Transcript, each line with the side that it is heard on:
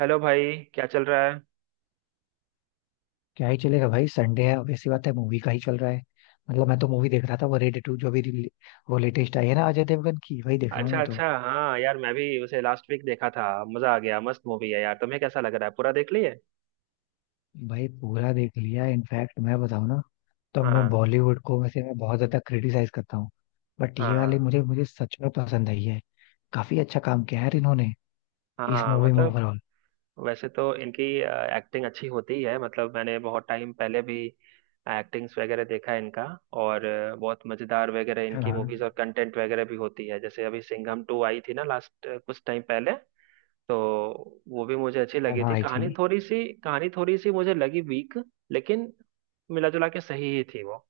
right: Hello भाई, क्या चल रहा है?
left: क्या ही चलेगा भाई, संडे है। Obvious सी बात है, मूवी का ही चल रहा है। मतलब, मैं तो मूवी देख रहा था। वो रेड टू जो भी वो लेटेस्ट आई है ना, अजय देवगन की, वही देख रहा हूँ
right: अच्छा
left: मैं तो।
right: अच्छा, हाँ यार, मैं भी उसे लास्ट वीक देखा था। मजा आ गया। मस्त मूवी है यार। तुम्हें कैसा लग रहा है, पूरा देख लिए?
left: भाई पूरा देख लिया। इनफैक्ट मैं बताऊँ ना, तो मैं
right: हाँ
left: बॉलीवुड को वैसे मैं बहुत ज्यादा क्रिटिसाइज करता हूँ, बट ये वाली
right: हाँ
left: मुझे मुझे सच में पसंद आई है। काफी अच्छा काम किया है यार इन्होंने इस
right: हाँ,
left: मूवी में
right: मतलब।
left: ओवरऑल।
right: वैसे तो इनकी एक्टिंग अच्छी होती है। मतलब मैंने बहुत टाइम पहले भी एक्टिंग्स वगैरह देखा है इनका। और बहुत मजेदार वगैरह
left: है ना।
right: इनकी मूवीज और कंटेंट वगैरह भी होती है। जैसे अभी सिंघम टू आई थी ना लास्ट कुछ टाइम पहले। तो वो भी मुझे अच्छी
left: है
right: लगी
left: ना
right: थी।
left: आई थी।
right: कहानी थोड़ी सी मुझे लगी वीक। लेकिन मिला जुला के सही ही थी वो।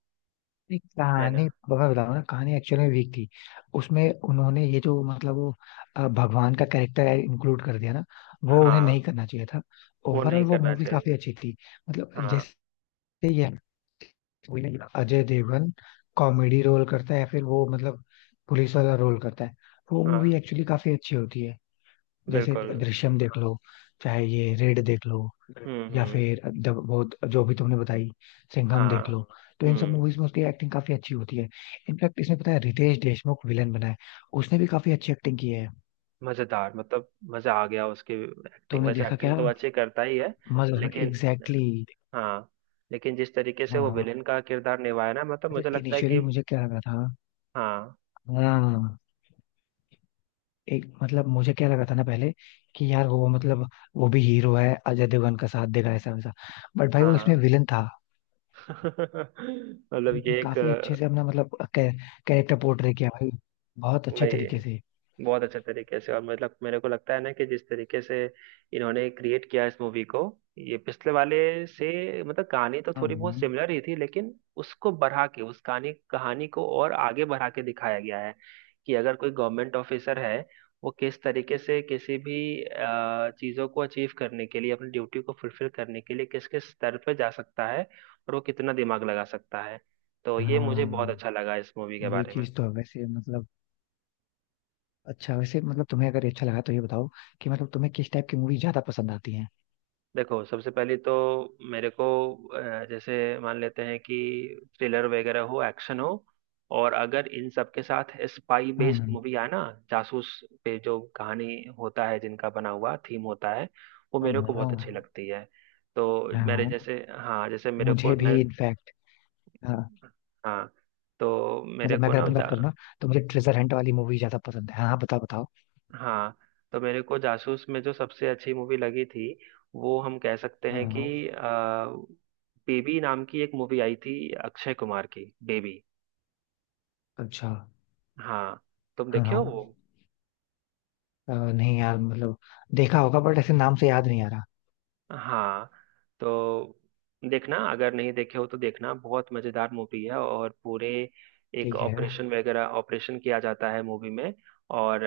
left: नहीं,
right: है ना।
left: कहानी मैं बता रहा हूँ ना, कहानी एक्चुअल में वीक थी उसमें। उन्होंने ये जो मतलब वो भगवान का कैरेक्टर इंक्लूड कर दिया ना, वो उन्हें
right: हाँ।
left: नहीं करना चाहिए था।
right: वो
left: ओवरऑल
right: नहीं
left: वो
right: करना
left: मूवी
right: चाहिए
left: काफी
right: था।
left: अच्छी थी। मतलब
right: हाँ
left: जैसे ये अजय देवगन कॉमेडी रोल करता है, या फिर वो मतलब पुलिस वाला रोल करता है, वो मूवी
right: हाँ,
left: एक्चुअली काफी अच्छी होती है। जैसे
right: बिल्कुल।
left: दृश्यम देख लो, चाहे ये रेड देख लो, या
right: हम्म।
left: फिर जब बहुत जो भी तुमने बताई, सिंघम
right: हाँ।
left: देख लो, तो इन सब
right: हम्म।
left: मूवीज में उसकी एक्टिंग काफी अच्छी होती है। इनफैक्ट इसमें पता है रितेश देशमुख विलन बना है, उसने भी काफी अच्छी एक्टिंग की है।
right: मजेदार, मतलब मजा आ गया उसकी एक्टिंग।
left: तुमने
right: वैसे
left: देखा क्या?
right: एक्टिंग तो अच्छी करता ही है।
left: मजा, हाँ
right: लेकिन।
left: एग्जैक्टली।
right: हाँ। लेकिन जिस तरीके से वो
left: हाँ,
right: विलेन का किरदार निभाया ना, मतलब
left: पता है
right: मुझे लगता है कि।
left: इनिशियली मुझे क्या लगा था।
right: हाँ।
left: हाँ, एक मतलब मुझे क्या लगा था ना पहले, कि यार वो मतलब वो भी हीरो है, अजय देवगन का साथ देगा ऐसा वैसा, बट भाई वो इसमें
right: हाँ।
left: विलन था।
right: मतलब
left: उनने
right: ये एक
left: काफी अच्छे से अपना मतलब कैरेक्टर पोर्ट्रे किया भाई, बहुत अच्छे
right: वही,
left: तरीके से।
right: बहुत अच्छे तरीके से। और मतलब मेरे को लगता है ना कि जिस तरीके से इन्होंने क्रिएट किया इस मूवी को, ये पिछले वाले से, मतलब कहानी तो
left: हाँ
right: थोड़ी बहुत सिमिलर ही थी, लेकिन उसको बढ़ा के, उस कहानी कहानी को और आगे बढ़ा के दिखाया गया है कि अगर कोई गवर्नमेंट ऑफिसर है, वो किस तरीके से किसी भी चीज़ों को अचीव करने के लिए, अपनी ड्यूटी को फुलफिल करने के लिए किस किस स्तर पर जा सकता है, और वो कितना दिमाग लगा सकता है। तो ये मुझे बहुत
left: हाँ,
right: अच्छा लगा इस मूवी के
left: ये
right: बारे में।
left: चीज तो है वैसे। मतलब अच्छा, वैसे मतलब तुम्हें अगर ये अच्छा लगा तो ये बताओ कि मतलब तुम्हें किस टाइप की मूवी ज्यादा पसंद आती है।
right: देखो, सबसे पहले तो मेरे को जैसे मान लेते हैं कि थ्रिलर वगैरह हो, एक्शन हो, और अगर इन सब के साथ स्पाई
left: हाँ
right: बेस्ड मूवी आए ना, जासूस पे जो कहानी होता है, जिनका बना हुआ थीम होता है, वो
left: हाँ।
right: मेरे को बहुत अच्छी
left: हाँ
right: लगती है। तो
left: हाँ।
right: मेरे
left: हाँ,
right: जैसे, हाँ, जैसे मेरे
left: मुझे
right: को मैं।
left: भी इनफैक्ट। हाँ,
right: हाँ, तो मेरे
left: मतलब मैं
right: को
left: अगर
right: ना।
left: अपनी बात करूँ ना, तो मुझे ट्रेजर हंट वाली मूवी ज्यादा पसंद है। हाँ हाँ, बताओ बताओ।
right: हाँ, तो मेरे को जासूस में जो सबसे अच्छी मूवी लगी थी, वो हम कह सकते हैं कि
left: हाँ।
right: आ, बेबी नाम की एक मूवी आई थी, अक्षय कुमार की बेबी।
left: अच्छा।
right: हाँ, तुम
left: हाँ
right: देखे हो
left: हाँ।
right: वो?
left: नहीं यार, मतलब देखा होगा बट ऐसे नाम से याद नहीं आ रहा।
right: हाँ। तो देखना, अगर नहीं देखे हो तो देखना, बहुत मजेदार मूवी है। और पूरे एक
left: ठीक है।
right: ऑपरेशन वगैरह, ऑपरेशन किया जाता है मूवी में, और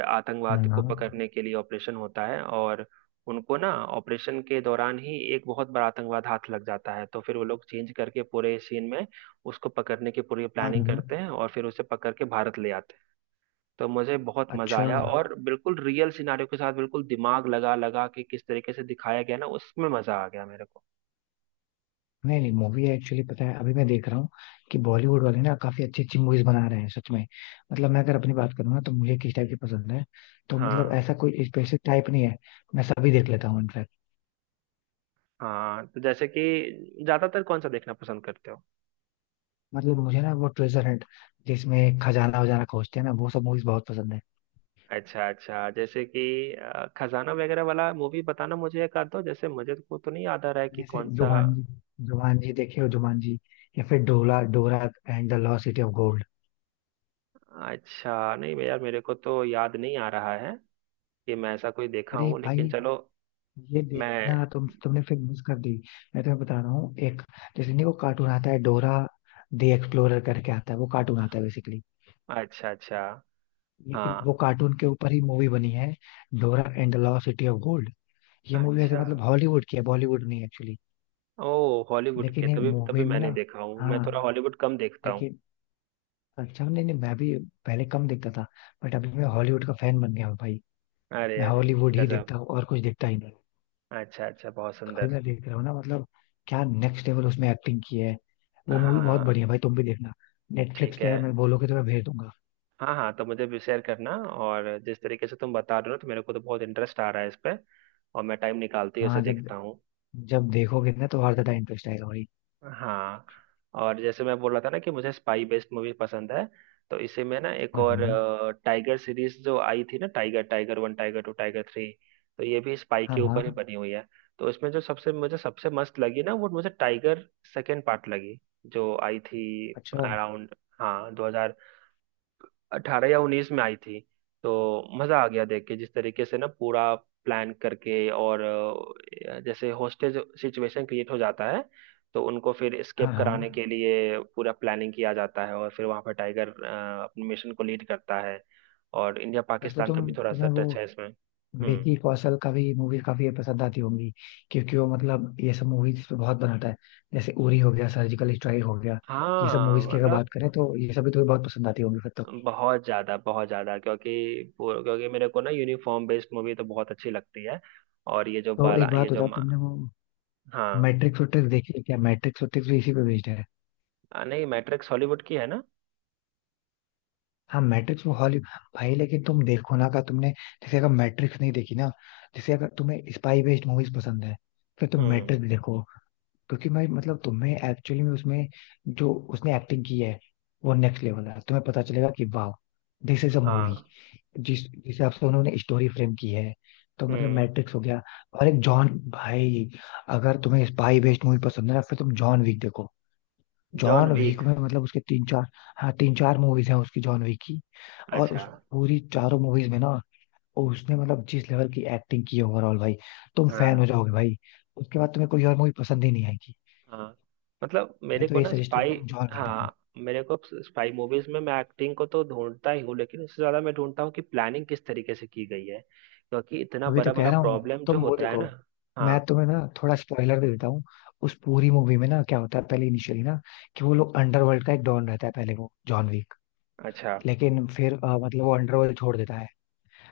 left: हाँ
right: आतंकवाद को
left: हाँ।
right: पकड़ने के लिए ऑपरेशन होता है। और उनको ना ऑपरेशन के दौरान ही एक बहुत बड़ा आतंकवाद हाथ लग जाता है, तो फिर वो लोग चेंज करके पूरे सीन में उसको पकड़ने की पूरी
left: हाँ।
right: प्लानिंग करते हैं, और फिर उसे पकड़ के भारत ले आते हैं। तो मुझे बहुत मजा
left: अच्छा
right: आया। और बिल्कुल रियल सिनारियो के साथ बिल्कुल दिमाग लगा लगा के किस तरीके से दिखाया गया ना, उसमें मजा आ गया मेरे को।
left: नहीं नहीं, मूवी एक्चुअली पता है अभी मैं देख रहा हूँ कि बॉलीवुड वाले ना काफी अच्छी अच्छी मूवीज बना रहे हैं सच में। मतलब मैं अगर अपनी बात करूँ ना तो मुझे किस टाइप की पसंद है, तो मतलब
right: हाँ
left: ऐसा कोई स्पेसिफिक टाइप नहीं है, मैं सभी देख लेता हूँ इनफैक्ट।
right: हाँ, तो जैसे कि ज्यादातर कौन सा देखना पसंद करते हो?
left: मतलब मुझे ना वो ट्रेजर हंट जिसमें खजाना वजाना खोजते हैं ना, वो सब मूवीज बहुत पसंद है।
right: अच्छा अच्छा, जैसे कि खजाना वगैरह वाला मूवी बताना मुझे एक आध दो, जैसे मुझे को तो नहीं याद आ रहा है कि
left: जैसे
right: कौन सा।
left: जुमानजी, जुमानजी देखे हो? जुमानजी या फिर डोला, Dora and the lost city of gold.
right: अच्छा, नहीं भैया, मेरे को तो याद नहीं आ रहा है कि मैं ऐसा कोई देखा
left: अरे
right: हूँ, लेकिन
left: भाई
right: चलो।
left: ये
right: मैं।
left: देखना, तुमने फिर मिस कर दी। मैं तुम्हें बता रहा हूँ एक, जैसे नहीं वो कार्टून आता है, डोरा दी एक्सप्लोरर करके आता है वो कार्टून, आता है बेसिकली।
right: अच्छा अच्छा।
left: लेकिन वो
right: हाँ,
left: कार्टून के ऊपर ही मूवी बनी है, Dora and the lost city of gold. ये मूवी ऐसे
right: अच्छा।
left: मतलब हॉलीवुड की है, बॉलीवुड नहीं एक्चुअली।
right: ओ हॉलीवुड
left: लेकिन
right: के।
left: ये
right: तभी तभी
left: मूवी में
right: मैंने
left: ना,
right: देखा हूँ, मैं
left: हाँ
right: थोड़ा हॉलीवुड कम देखता हूँ।
left: लेकिन अच्छा, नहीं नहीं मैं भी पहले कम देखता था, बट अभी मैं हॉलीवुड का फैन बन गया हूँ भाई।
right: अरे
left: मैं
right: अरे।
left: हॉलीवुड ही
right: गजब।
left: देखता हूँ, और कुछ देखता ही नहीं।
right: अच्छा अच्छा, बहुत
left: अभी
right: सुंदर।
left: मैं देख रहा हूँ ना, मतलब क्या नेक्स्ट लेवल उसमें एक्टिंग की है, वो मूवी बहुत
right: हाँ।
left: बढ़िया है भाई, तुम भी देखना। नेटफ्लिक्स
right: ठीक
left: पे
right: है।
left: है, मैं बोलोगे तो मैं भेज दूंगा।
right: हाँ हाँ, तो मुझे भी शेयर करना। और जिस तरीके से तुम बता रहे हो, तो मेरे को तो बहुत इंटरेस्ट आ रहा है इस पे, और मैं टाइम निकालती ही उसे
left: हाँ, जब
right: देखता हूँ।
left: जब देखोगे ना, तो और ज्यादा इंटरेस्ट आएगा भाई।
right: हाँ, और जैसे मैं बोल रहा था ना कि मुझे स्पाई बेस्ड मूवी पसंद है, तो इसी में ना एक
left: हाँ
right: और,
left: हाँ।
right: टाइगर सीरीज जो आई थी ना, Tiger Tiger one, Tiger two, Tiger three, तो ये भी स्पाई
left: हाँ
right: के ऊपर ही
left: हाँ।
right: बनी हुई है। तो इसमें जो सबसे मुझे सबसे मस्त लगी ना, वो मुझे टाइगर सेकेंड पार्ट लगी, जो आई थी
left: अच्छा।
right: अराउंड, हाँ, 2018 या 2019 में आई थी। तो मजा आ गया देख के, जिस तरीके से ना पूरा प्लान करके, और जैसे होस्टेज सिचुएशन क्रिएट हो जाता है, तो उनको फिर
left: हाँ
right: एस्केप
left: हाँ।
right: कराने के लिए पूरा प्लानिंग किया जाता है, और फिर वहां पर टाइगर अपने मिशन को लीड करता है। और इंडिया
left: फिर तो
right: पाकिस्तान का भी
left: तुम,
right: थोड़ा सा
left: तुम्हें वो
right: टच है इसमें। हम्म।
left: विकी कौशल का भी मूवी काफी पसंद आती होंगी, क्योंकि वो मतलब ये सब मूवीज पे बहुत बनाता है, जैसे उरी हो गया, सर्जिकल स्ट्राइक हो गया, ये सब
right: हाँ,
left: मूवीज की अगर बात
right: मतलब
left: करें, तो ये सभी तुम्हें बहुत पसंद आती होंगी फिर तो।
right: बहुत ज्यादा, बहुत ज्यादा, क्योंकि क्योंकि मेरे को ना यूनिफॉर्म बेस्ड मूवी तो बहुत अच्छी लगती है। और ये जो
left: तो
right: बाला,
left: एक
right: ये
left: बात
right: जो
left: बताओ, तुमने वो
right: हाँ।
left: मैट्रिक्स वैट्रिक्स देखी है क्या? मैट्रिक्स वैट्रिक्स भी इसी पे बेस्ड है।
right: नहीं, मैट्रिक्स हॉलीवुड की है ना।
left: हाँ मैट्रिक्स वो हॉली, भाई लेकिन तुम देखो ना का तुमने, जैसे अगर मैट्रिक्स नहीं देखी ना, जैसे अगर तुम्हें स्पाई बेस्ड मूवीज पसंद है, फिर तुम
right: हम्म।
left: मैट्रिक्स देखो। क्योंकि मैं मतलब तुम्हें एक्चुअली में उसमें, जो उसने एक्टिंग की है वो नेक्स्ट लेवल है। तुम्हें पता चलेगा कि वाह, दिस इज अ मूवी।
right: हाँ।
left: जिस जिस हिसाब से उन्होंने स्टोरी फ्रेम की है। तो मतलब
right: हम्म।
left: मैट्रिक्स हो गया, और एक जॉन, भाई अगर तुम्हें स्पाई बेस्ड मूवी पसंद है ना फिर तुम जॉन विक देखो।
right: John
left: John Wick
right: Wick.
left: में मतलब उसके तीन चार, हाँ तीन चार मूवीज हैं उसकी, जॉन विक की। और
right: अच्छा।
left: उस पूरी चारों मूवीज में ना उसने मतलब जिस लेवल की एक्टिंग की है ओवरऑल भाई, तुम फैन हो
right: हाँ
left: जाओगे भाई। उसके बाद तुम्हें कोई और मूवी पसंद ही नहीं आएगी।
right: हाँ, मतलब
left: मैं
right: मेरे
left: तो
right: को
left: ये
right: ना
left: सजेस्ट करूंगा,
right: स्पाई।
left: तुम जॉन विक देखो।
right: हाँ, मेरे को स्पाई मूवीज में मैं एक्टिंग को तो ढूंढता ही हूँ, लेकिन उससे ज्यादा मैं ढूंढता हूँ कि प्लानिंग किस तरीके से की गई है, क्योंकि इतना
left: अभी तो
right: बड़ा
left: कह
right: बड़ा
left: रहा हूँ,
right: प्रॉब्लम जो
left: तुम वो
right: होता है
left: देखो।
right: ना।
left: मैं
right: हाँ।
left: तुम्हें ना थोड़ा स्पॉइलर दे देता हूँ। उस पूरी मूवी में ना क्या होता है, पहले इनिशियली ना, कि वो लोग, अंडरवर्ल्ड का एक डॉन रहता है पहले वो जॉन विक।
right: अच्छा।
left: लेकिन फिर मतलब वो अंडरवर्ल्ड छोड़ देता है।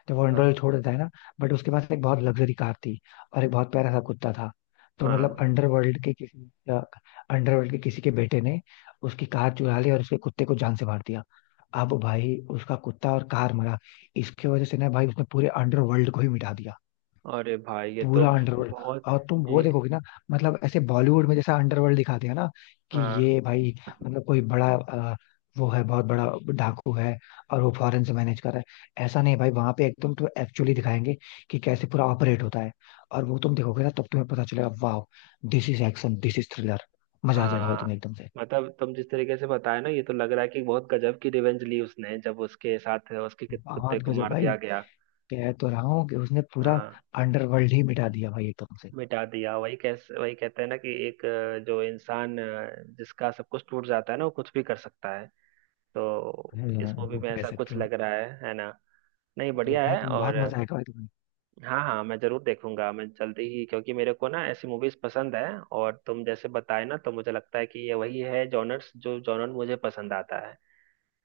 left: जब वो अंडरवर्ल्ड
right: हाँ
left: छोड़ देता है ना, बट उसके पास एक बहुत लग्जरी कार थी, और एक बहुत प्यारा सा कुत्ता था। तो मतलब
right: हाँ।
left: अंडरवर्ल्ड के किसी, अंडरवर्ल्ड के किसी के बेटे ने उसकी कार चुरा ली और उसके कुत्ते को जान से मार दिया। अब भाई उसका कुत्ता और कार मरा, इसकी वजह से ना भाई उसने पूरे अंडरवर्ल्ड को ही मिटा दिया।
right: अरे भाई, ये तो
left: पूरा अंडरवर्ल्ड।
right: बहुत।
left: और तुम वो
right: ये।
left: देखोगे ना, मतलब ऐसे बॉलीवुड में जैसा अंडरवर्ल्ड दिखाते हैं ना, कि
right: हाँ
left: ये भाई मतलब कोई बड़ा वो है बहुत बड़ा डाकू है, और वो फॉरेन से मैनेज कर रहा है, ऐसा नहीं भाई। वहां पे एकदम तो एक्चुअली दिखाएंगे कि कैसे पूरा ऑपरेट होता है। और वो तुम देखोगे ना, तब तुम्हें पता चलेगा वाह, this is action, this is thriller. मजा आ जाएगा भाई तुम्हें
right: हाँ,
left: एकदम से।
right: मतलब तुम जिस तरीके से बताया ना, ये तो लग रहा है कि बहुत गजब की रिवेंज ली उसने, जब उसके साथ उसके किस
left: बहुत
right: कुत्ते को
left: गजब
right: मार
left: भाई,
right: दिया गया।
left: कह तो रहा हूँ कि उसने पूरा
right: हाँ,
left: अंडरवर्ल्ड ही मिटा दिया भाई एकदम से।
right: मिटा दिया, वही, कैसे वही कहते हैं ना कि एक, जो इंसान, जिसका सब कुछ टूट जाता है ना, वो कुछ भी कर सकता है। तो इस
left: हाँ,
right: मूवी
left: वो
right: में
left: कह
right: ऐसा
left: सकते
right: कुछ
left: हो।
right: लग रहा है ना। नहीं, बढ़िया
left: देखना
right: है।
left: तुम,
right: और
left: बहुत मजा आएगा भाई तुम्हें।
right: हाँ हाँ, मैं जरूर देखूंगा, मैं जल्दी ही, क्योंकि मेरे को ना ऐसी मूवीज पसंद है। और तुम जैसे बताए ना, तो मुझे लगता है कि ये वही है जॉनर्स, जो जॉनर मुझे पसंद आता है।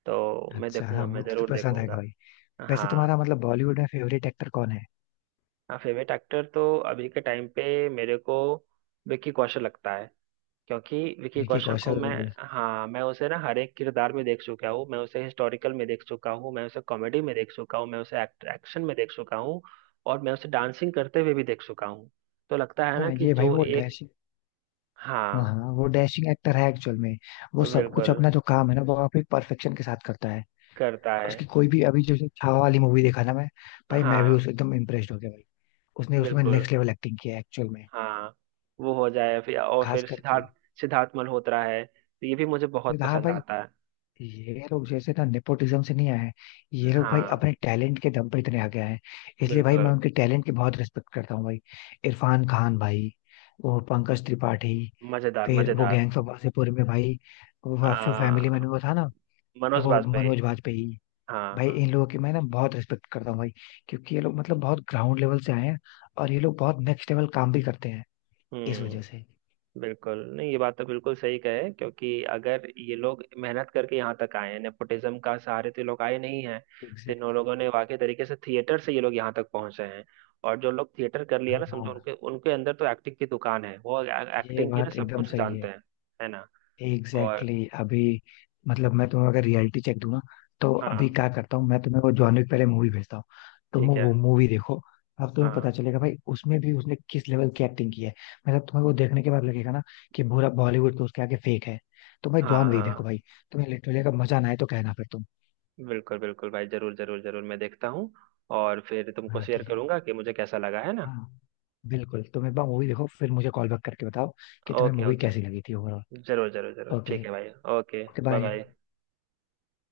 right: तो मैं
left: अच्छा हाँ,
right: देखूंगा,
left: वो
right: मैं
left: तो
right: जरूर
left: पसंद आएगा
right: देखूंगा।
left: भाई। वैसे
right: हाँ।
left: तुम्हारा मतलब बॉलीवुड में फेवरेट एक्टर कौन है?
right: फेवरेट एक्टर तो अभी के टाइम पे मेरे को विकी कौशल लगता है, क्योंकि विकी
left: विकी
right: कौशल को
left: कौशल?
right: मैं। हाँ, मैं उसे ना हर एक किरदार में देख चुका हूँ, मैं उसे हिस्टोरिकल में देख चुका हूँ, मैं उसे कॉमेडी में देख चुका हूँ, मैं उसे एक्शन में देख चुका हूँ, और मैं उसे डांसिंग करते हुए भी देख चुका हूँ। तो लगता है ना
left: हाँ
right: कि
left: ये भाई
right: जो
left: वो
right: एक।
left: डैश, हाँ
right: हाँ।
left: हाँ वो डैशिंग एक्टर है एक्चुअल में। वो सब कुछ
right: बिल्कुल
left: अपना जो काम है ना वो काफी परफेक्शन के साथ करता है।
right: करता है।
left: उसकी कोई भी, अभी जो जो छावा वाली मूवी देखा ना मैं, भाई मैं भी
right: हाँ,
left: उस एकदम इम्प्रेस्ड हो गया भाई। उसने उसमें
right: बिल्कुल।
left: नेक्स्ट लेवल एक्टिंग किया है एक्चुअल में।
right: हाँ, वो हो जाए फिर, और
left: खास
right: फिर
left: करके।
right: सिद्धार्थ सिद्धार्थ मल्होत्रा है, तो ये भी मुझे बहुत
left: तो हाँ
right: पसंद
left: भाई,
right: आता
left: ये लोग जैसे ना नेपोटिज्म से नहीं आए हैं। ये
right: है।
left: लोग
right: हाँ,
left: भाई अपने टैलेंट के दम पे इतने आगे आए हैं, इसलिए भाई
right: बिल्कुल।
left: मैं उनके टैलेंट की बहुत रिस्पेक्ट करता हूँ भाई। इरफान खान भाई, वो पंकज त्रिपाठी,
right: मजेदार,
left: फिर वो
right: मजेदार।
left: गैंग्स ऑफ वासेपुर में भाई, वो फैमिली
right: आ,
left: मैन में वो था ना,
right: मनोज
left: वो
right: बाजपेयी।
left: मनोज वाजपेयी।
right: हाँ
left: भाई
right: हाँ।
left: इन लोगों की मैं ना बहुत रिस्पेक्ट करता हूँ भाई, क्योंकि ये लोग मतलब बहुत ग्राउंड लेवल से आए हैं, और ये लोग बहुत नेक्स्ट लेवल काम भी करते हैं इस वजह
right: हम्म।
left: से।
right: बिल्कुल, नहीं, ये बात तो बिल्कुल सही कहे, क्योंकि अगर ये लोग मेहनत करके यहाँ तक आए हैं, नेपोटिज्म का सहारे तो ये लोग आए नहीं हैं। तो इन
left: एग्जैक्टली
right: लोगों ने
left: exactly।
right: वाकई तरीके से थिएटर से ये लोग यहाँ तक पहुंचे हैं। और जो लोग थिएटर कर लिया ना, समझो
left: हाँ
right: उनके उनके अंदर तो एक्टिंग की दुकान है, वो
left: ये
right: एक्टिंग की ना
left: बात
right: सब
left: एकदम
right: कुछ
left: सही
right: जानते
left: है।
right: हैं। है ना। और
left: एग्जैक्टली exactly, अभी मतलब मैं तुम्हें अगर रियलिटी चेक दूं ना, तो अभी
right: हाँ,
left: क्या करता हूँ, मैं तुम्हें वो जॉन विक पहले मूवी भेजता हूँ, तुम
right: ठीक है।
left: वो मूवी देखो। अब तुम्हें
right: हाँ
left: पता चलेगा भाई उसमें भी उसने किस लेवल की एक्टिंग की है। मतलब तुम्हें वो देखने के बाद लगेगा ना, कि पूरा बॉलीवुड तो उसके आगे फेक है। तो भाई
right: हाँ
left: जॉन विक देखो
right: हाँ,
left: भाई। तुम्हें लिटरली अगर मजा ना आए तो कहना फिर तुम।
right: बिल्कुल बिल्कुल भाई, जरूर जरूर जरूर मैं देखता हूँ। और फिर तुमको
left: हाँ
right: शेयर
left: ठीक है।
right: करूंगा कि मुझे कैसा लगा, है ना।
left: हाँ बिल्कुल, तुम एक बार मूवी देखो, फिर मुझे कॉल बैक करके बताओ कि तुम्हें
right: ओके
left: मूवी
right: ओके,
left: कैसी लगी थी ओवरऑल।
right: जरूर जरूर जरूर,
left: ओके।
right: ठीक है भाई। Okay,
left: okay
right: bye bye.
left: Bye.